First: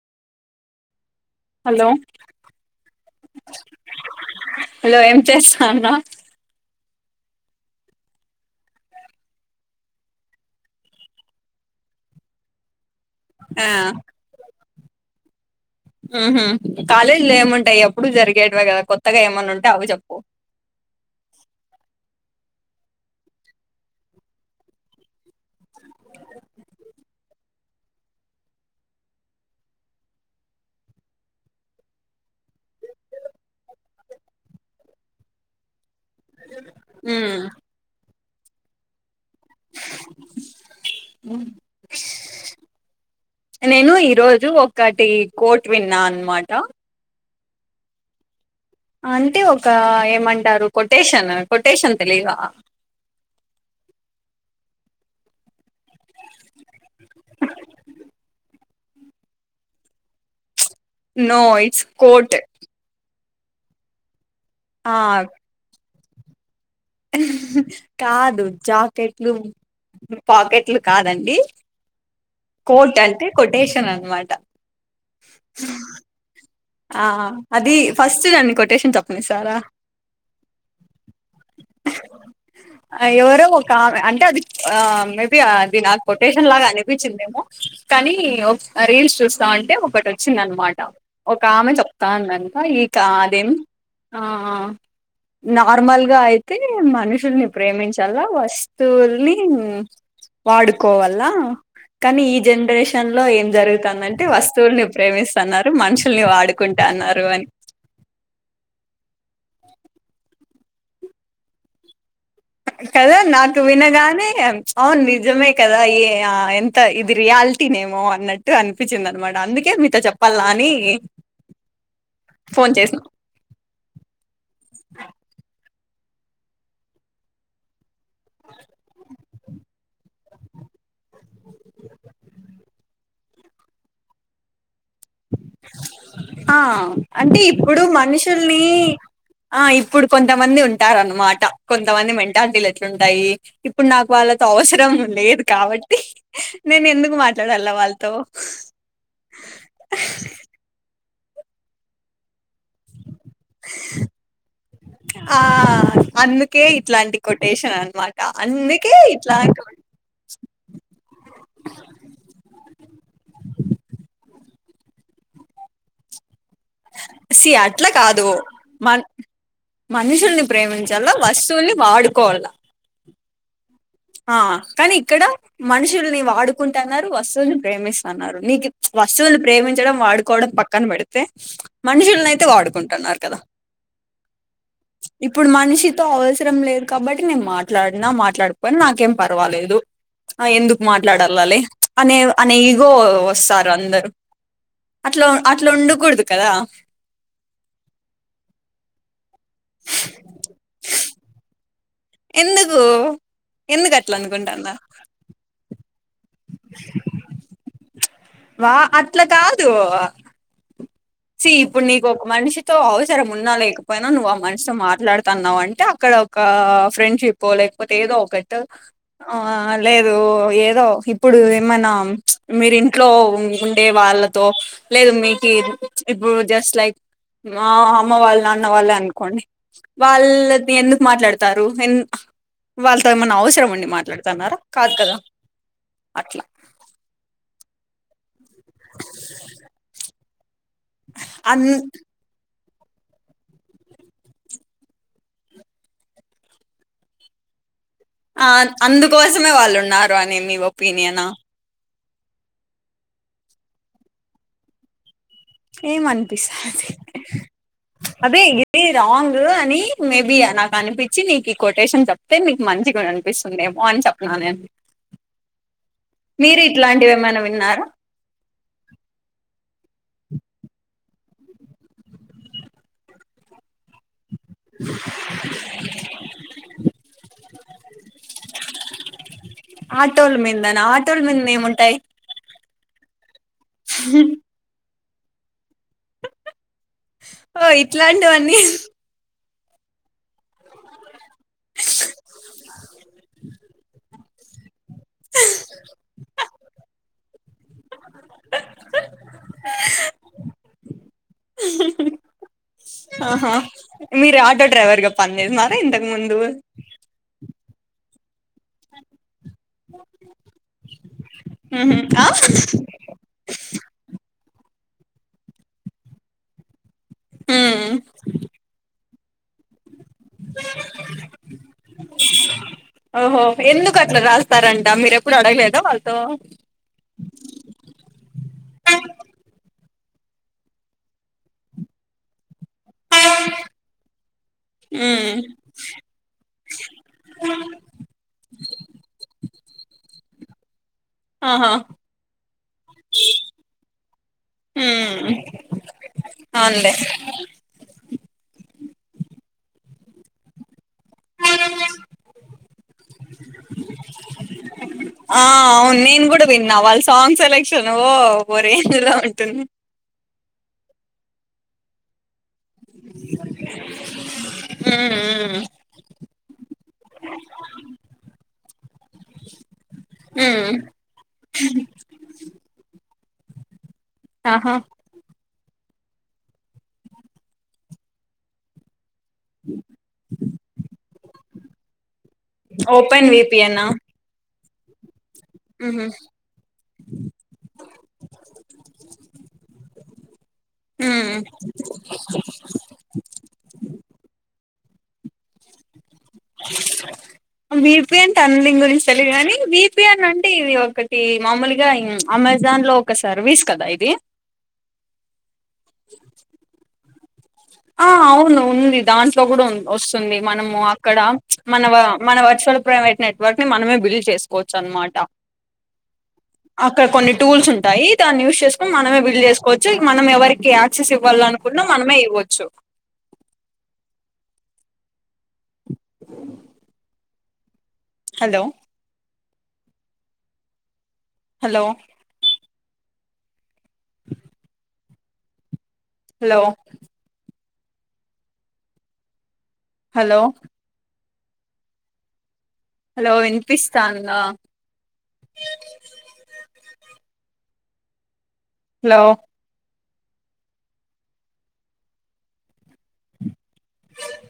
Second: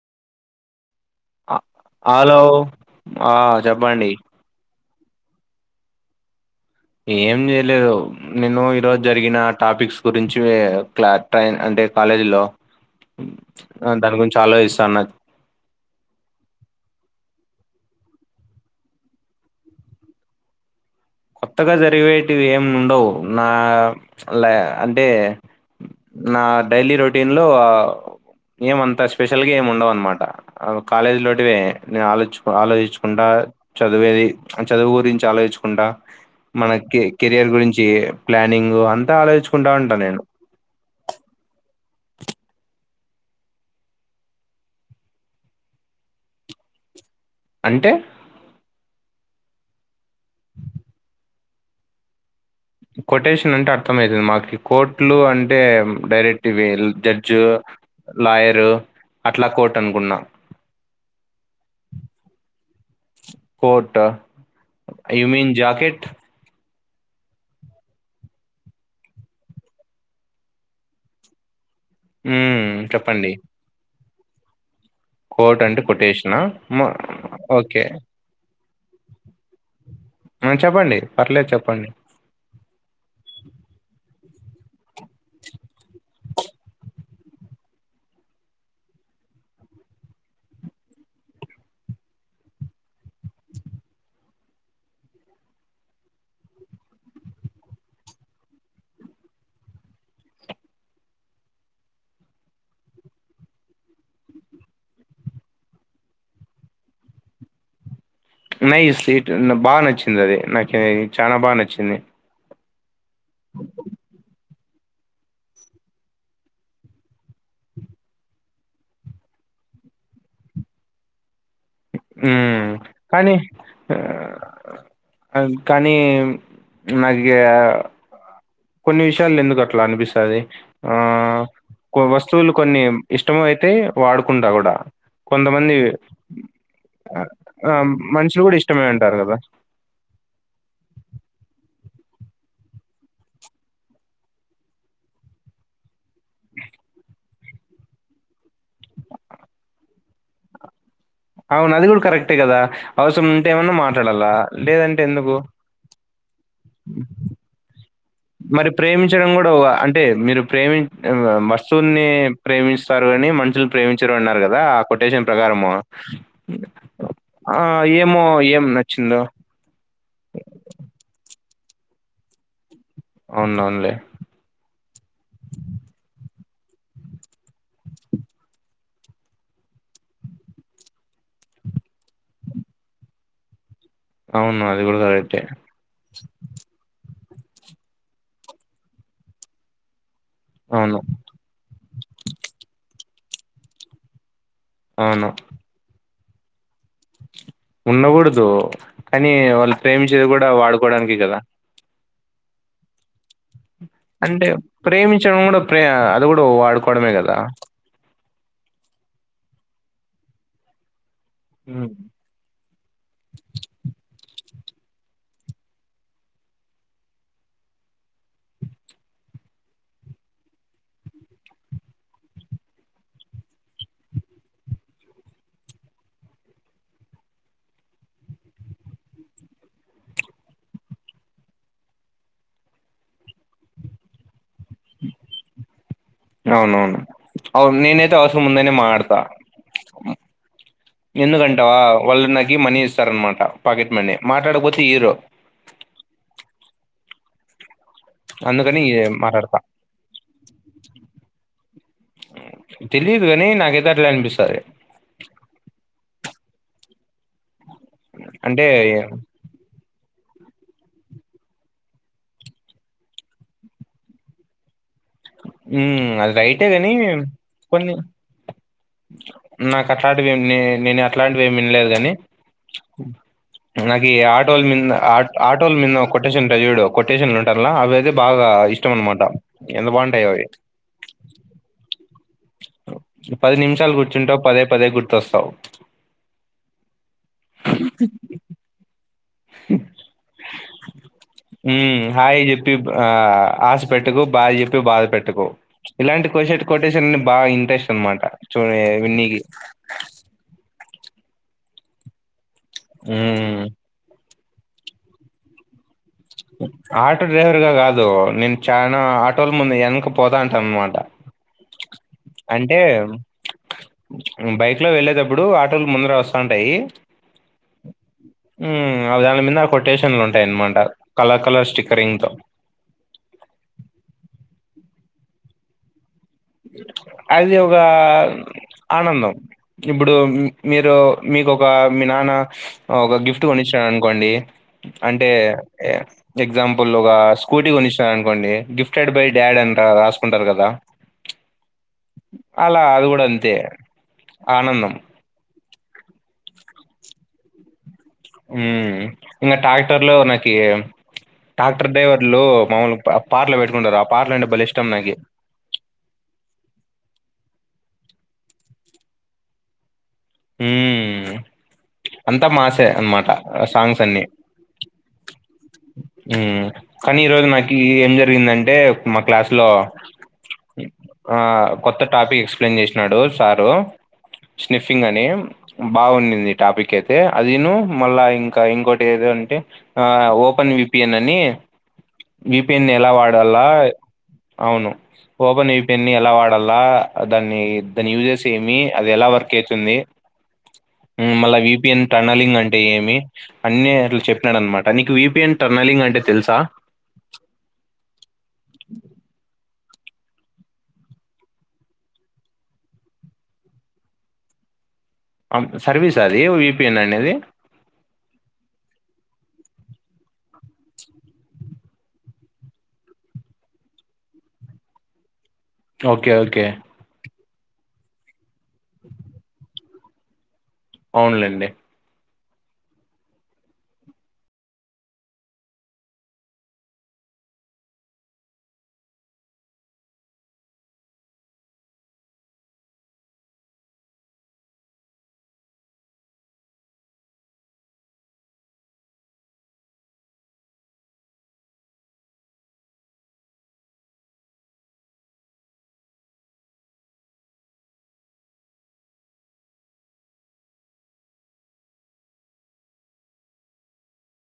Hello hello ఆ చెప్పండి hello ఏం చేస్తాన్నా ఏం లే లేదు నేను ఈరోజు జరిగిన టాపిక్స్ గురించి క్లా ట్రైన్ అ ఎ కాలేజ్ లో ఆ అ దాని గురించి ఆలోచిస్తాన్న ఉహు కాలేజీలు ఏముంటాయి ఎప్పుడు జరిగేటివే కదా కొత్తగా ఏమన్నా ఉంటే అవి చెప్పు కొత్తగా జరిగేటివి ఏం ఉండవు నా అంటే నా డైలీ రొటీన్లో ఏమంత స్పెషల్ గా ఏం ఉండవు అన్నమాట కాలేజీ లోటివే నేను ఆలోచ ఆలోచించుకుంటా చదివేది చదువు గురించి ఆలోచించుకుంటా మనకి ఉమ్ కెరియర్ గురించి ప్లానింగ్ అంతా ఆలో చుకుంటా ఉంటా నేను నేను ఈరోజు ఒకటి కోర్ట్ విన్నా అనమాట అంటే అంటే ఒక ఏమంటారు కొటేషన్ కొటేషన్ తెలియగా కొటేషన్ అంటే అర్థంమయితుంది మాకు కోర్టులు అంటే డైరెక్ట్ ఇవి జడ్జు లాయరు అట్లా కోర్ట్ అనుకున్నా నో ఇట్స్ కోట్ కోట్ ఆ ఆ యూమీన్ జాకెట్ కాదు జాకెట్లు పాకెట్లు కాదండి కోట్ అంటే కొటేషన్ అనమాట్ కోట్ అంటే కొటేషనా మ- ఆ అది ఓకే ఫస్ట్ దాన్ని కొటేషన్ తప్పని సారా ఆ, చెప్పండి పర్లేదు చెప్పండి ఎవరో ఒకామె అంటే అది ఆ మేబి అది నాకు కొటేషన్ లాగా అనిపించిందేమో కానీ రీల్స్ చూస్తాంటే ఒకటి వచ్చింది అనమాట ఒక ఆమె చెప్తాందంట ఈకా అదేం ఆ నార్మల్గా అయితే మనుషుల్ని ప్రేమించల్ల వస్తువుల్ని వాడుకోవల్లా కానీ ఈ జనరేషన్లో ఏం జరుగుతాందంటే వస్తువుల్ని ప్రేమిస్తన్నారు మనుషు అలుని ఆడుకుంటా అన్నారు అని నై ఈ స్లీట్ న బాగా నచ్చింది అది నాకి చానా బాగా నచ్చింది కద నాకు వినగానే అవును నిజమే కదా ఏ ఎంత ఇది రియాలిటీనేమో అన్నట్టు అనిపించింది అనమాట అందుకే మీతో చెప్పల్లా అని ఉమ్ ఫోన్ చేసిన కానీ అ కానీ నాకిగా కొన్ని విషయాలు ఎందుకు అట్లా అనిపిస్తాది ఆ వస్తువులు కొన్ని ఇష్టం అయితే వాడుకుంటా కూడా కొంతమంది ఆ అంటే ఆ ఇప్పుడు మనుషులు కూడా మనుషుల్ని ఇష్టమే అంటారు కదా ఆ ఇప్పుడు కొంతమంది ఉంటారు అన్నమాట కొంతమంది మెంటాలిటీలు ఎట్లుంటాయి ఇప్పుడు నాకు వాళ్ళతో అవసరం లేదు కాబట్టి నేను ఎందుకు మాట్లాడాల్ల వాళ్ళతో అవును అది కూడా కరెక్టే కదా అవసరం ఉంటే ఏమన్నా మాట్లాడల్ల లేదంటే ఎందుకు ఏ ఇట్లాంటి కొటేషన్ అనమాట మరి అందుకే ప్రేమించడం ఇట్లా కూడా అంటే మీరు ప్రేమి వస్తుల్ని ప్రేమిస్తారు కాని మనుషులు ప్రేమించారు అన్నారు కదా ఆ కొటేషన్ ప్రకారంము సి అట్లా కాదు ఏం మన్ నచ్చిందో మనుషుల్ని ప్రేమించేలా ఫష్ తోని వాడుకోవాళ్ళ అవున్ అవున్లే ఆ కాని ఇక్కడ మనుషుల్ని వాడు కుంటన్నారు వస్తువుల్ని ప్రేమిస్తున్నారు నీకిద్ వస్తువుల్ని ప్రేమించడం వాడుకోవడం పక్కన పెడితే మనుషుల్నయితే వాడుకుంటున్నారు కదా అవును అది కూడా కరెక్టే ఇప్పుడు మనిషితో అవసరం లేదు కాబట్ ట్టి నేను మాట్లాడినా మాట్లాడుపోయిన నాకేం పర్వాలేదు ఆ ఎందుకు అవును మాట్లాడల్లాలి అనే అనే ఇగో వస్తా అందరు అట్లా అవును అట్లుండకూడదు కదా ఉండకూడదు కానీ వాళ్ళు ప్రేమించేది కూడా వాడుకోడానికె కదా ఎందుకు ఎందుకు అట్లా అంటే అనుకుంటాన్నారు ప్రేమించడం కూడా ప్రే అది కూడా వాడుకోవడమే కదా వా అట్లా కాదు సి ఇప్పుడు ఉమ్. నీకు ఒక మనిషితో అవసరం ఉన్నా లేకపోయినా నువ్వు ఆ మన్ స్ మాట్లాడుతున్నావంటే అక్కడ ఒక ఫ్రెండ్షిప్పో లేకపోతే ఏదో ఒక్కట్ ఆ లేదు ఏదో ఇప్పుడు ఏమన్నా మీరింట్లో ఉండే వా ళ్లతో లేదు మీకి ఇప్పుడు జస్ట్ లైక్ మా అమ్మ వాళ్ళు నాన్న వాళ్లేనుకోండి వాళ్ళద్ ఎందుకు మాట్లాడతారు ఎన్ వాళ్ళతో ఏమన్నా అవసరం ఉండి మాట్లాడుతున్నారా కాదు కదా అట్లా అవునవును అవును నేనైతే అవసరం ఉందనే మటడ్త ఎందు గంటవా అ వల్ నా మనీ ఇస్తారనమాట పాకెట్ మని మాట్లాడకపోతే ఇరో ఆ అందుకని అందుకోసమే మాట్లాడతా వాళ్ళు ఉన్నారు అని మీ ఒపీనియన్ ఆ తెలిదు గని నాకైతే అట్లే అనిపిస్తది ఏం అనిపిస్తా అది అంటే ఇది రాంగ్ అని మేబీ నాకు అనిపించి నీకు ఈ కొటేషన్ చెప్తే నీకు మంచిగా అనిపిస్తుందేమో అని చెప్న్నా నేన్ ఉం అది రైటే గని ఏమైనా విన్నారా కొన్ని నాకట్లాంటివన్నీ నేను అట్లాంటివిమి వినలేదు గని నాకి ఆటోల్ మీంద ఆ ఆటోల మీంద కొటేషన్ ఉంటద్ జూడు కొటేషన్లు ఉంటర్ల అవైతే బాగా అ ఇష్టమనమాటా ఆటోల్ మీందనా ఆటోల్ మీంద ఏం ఉంటాయ్ పది నిమిషాలు కుర్చుంటావు పదే పదే గుర్తొస్తావ్ ఓ ఇట్లాంటివన్నీ ఉం హాయి చెప్పి ఆ ఆశ పెట్టుకు ట్ బాధ పెట్టుకో ఇలాంటి కొసేట్ కొటేషన్ని బాగా ఇంట్రెస్ట్ అనమాట చూడి విన్నికి ఆహా హ్మ్ మీ రా టొ డ్రైవర్గా పన్ చేసినారా ఇంతకు ముందు ఆటో గా డ్రైవర్ గాదు నేన్ చానా ఆటోల ముందు ఎన్క పోతాంటాన్మాట ఉహు ఆ అంటే ఉం బైక్ క్లో వెళ్లేేటప్పుడు ఆటోలు ముందర వస్తాంటాయి ఉం ఆ దాని మీద ఆ కొటేషన్లు ఉంటాయి అన్నమాట ఓహో ఎందుకు అట్లా రాస్తారంట మీరేప్పుడు అడగలేదా వాళ్ అది ఒగ ఆనందం ఇప్పుడు మీరు మీకొక మీ నాన్న ఒక గిఫ్ట్ కొనిచ్చినాడనుకోండి అంటే ఉమ్ ఎగ్జాంపుల్ ఒక స్కూటీ కొ కొనిచ్చినాడనుకోండి గిఫ్టెడ్ బై డాడ్ అంట రాసుకుంటారు కదా ఆహా అలా అది కూడా అంతే ఆనందం అవ్న్ లే ఉ ఇంక టాక్టర్ లో నాకి ట్రాక్టర్ డ్రైవర్లు మామలు పాటలు పెట్టుకుంటారు ఆ పాటలంటే భలే ఇష్టం నాకి అ అవును నేను కూడా విన్నా వాళ్ళ సాంగ్ సెలెక్షన్ ఓ ఓ రేంజ్లో ఉంటుంది మ్ అంత మాసే అన్మాట సాంగ్స్ అన్ని మ్మ్ కానీ ఈరోజు నాకి ఏం జరిగిందంటే మా క్లాస్ లో మ్మ్ ఆ కొత్త టాపిక్ ఎక్స్ప్లెయిన్ చేసినాడు సారు ఆహా స్నిఫింగ్ అని బాగున్నింది టాపిక్ అయితే అదిను మళ్ళా ఇంకా ఇంకోటి ఏదంటే ఓపెన్ విపిఎన్ ని విపిఎన్ ని ఎలా ఓపెన్ వాడాల విపిఎన్ ఆ అవును ఓపెన్ విపిఎన్ ని ఎలా వాడాల దాన్ని దాని యూజస్ ఏమి అది ఎలా వర్క్ అయితుంది హ్మ్ మళ్ళా విపిఎన్ టనలింగ్ అంటే ఏమి అన్నీ అట్లా చెప్పినాడనమాట తనీకి విపిఎన్ టర్నలింగ్ అంటే తెలుసా? విపిఎన్ టర్నలింగ్ గురించి తెలియదు గాని వి విపిఎన్ అంటే ఇది ఒకటి మామూలుగా అమెజాన్ లో ఒక సర్వీస్ కదా ఇది [inaudible] అం సర్వీసా అది విపిఎన్ అనేది ఆ అవును ఉంది దాంట్లో కూడున్ వస్తుంది మనము అక్కడ మన వ మన వర్ష ప్రైవేట్ నెట్వర్క్ ని మనమే బిల్డ్ చేసుకోవచ్చు అన్మాట ఓకే ఓకే టూల్స్ ఉంటాయి దాన్ని యూస్ చేసుకుని మనమే బిల్డ్ చేసుకోవచ్చు మనం ఎవరి యాక్సేస్ అవునులెండి. ఇవ్వాలనుకున్నా మనమే ఇవ్వోచ్చు [inaudible] hello hello [inaudible] hello hello hello వినిపిస్తాందా హలో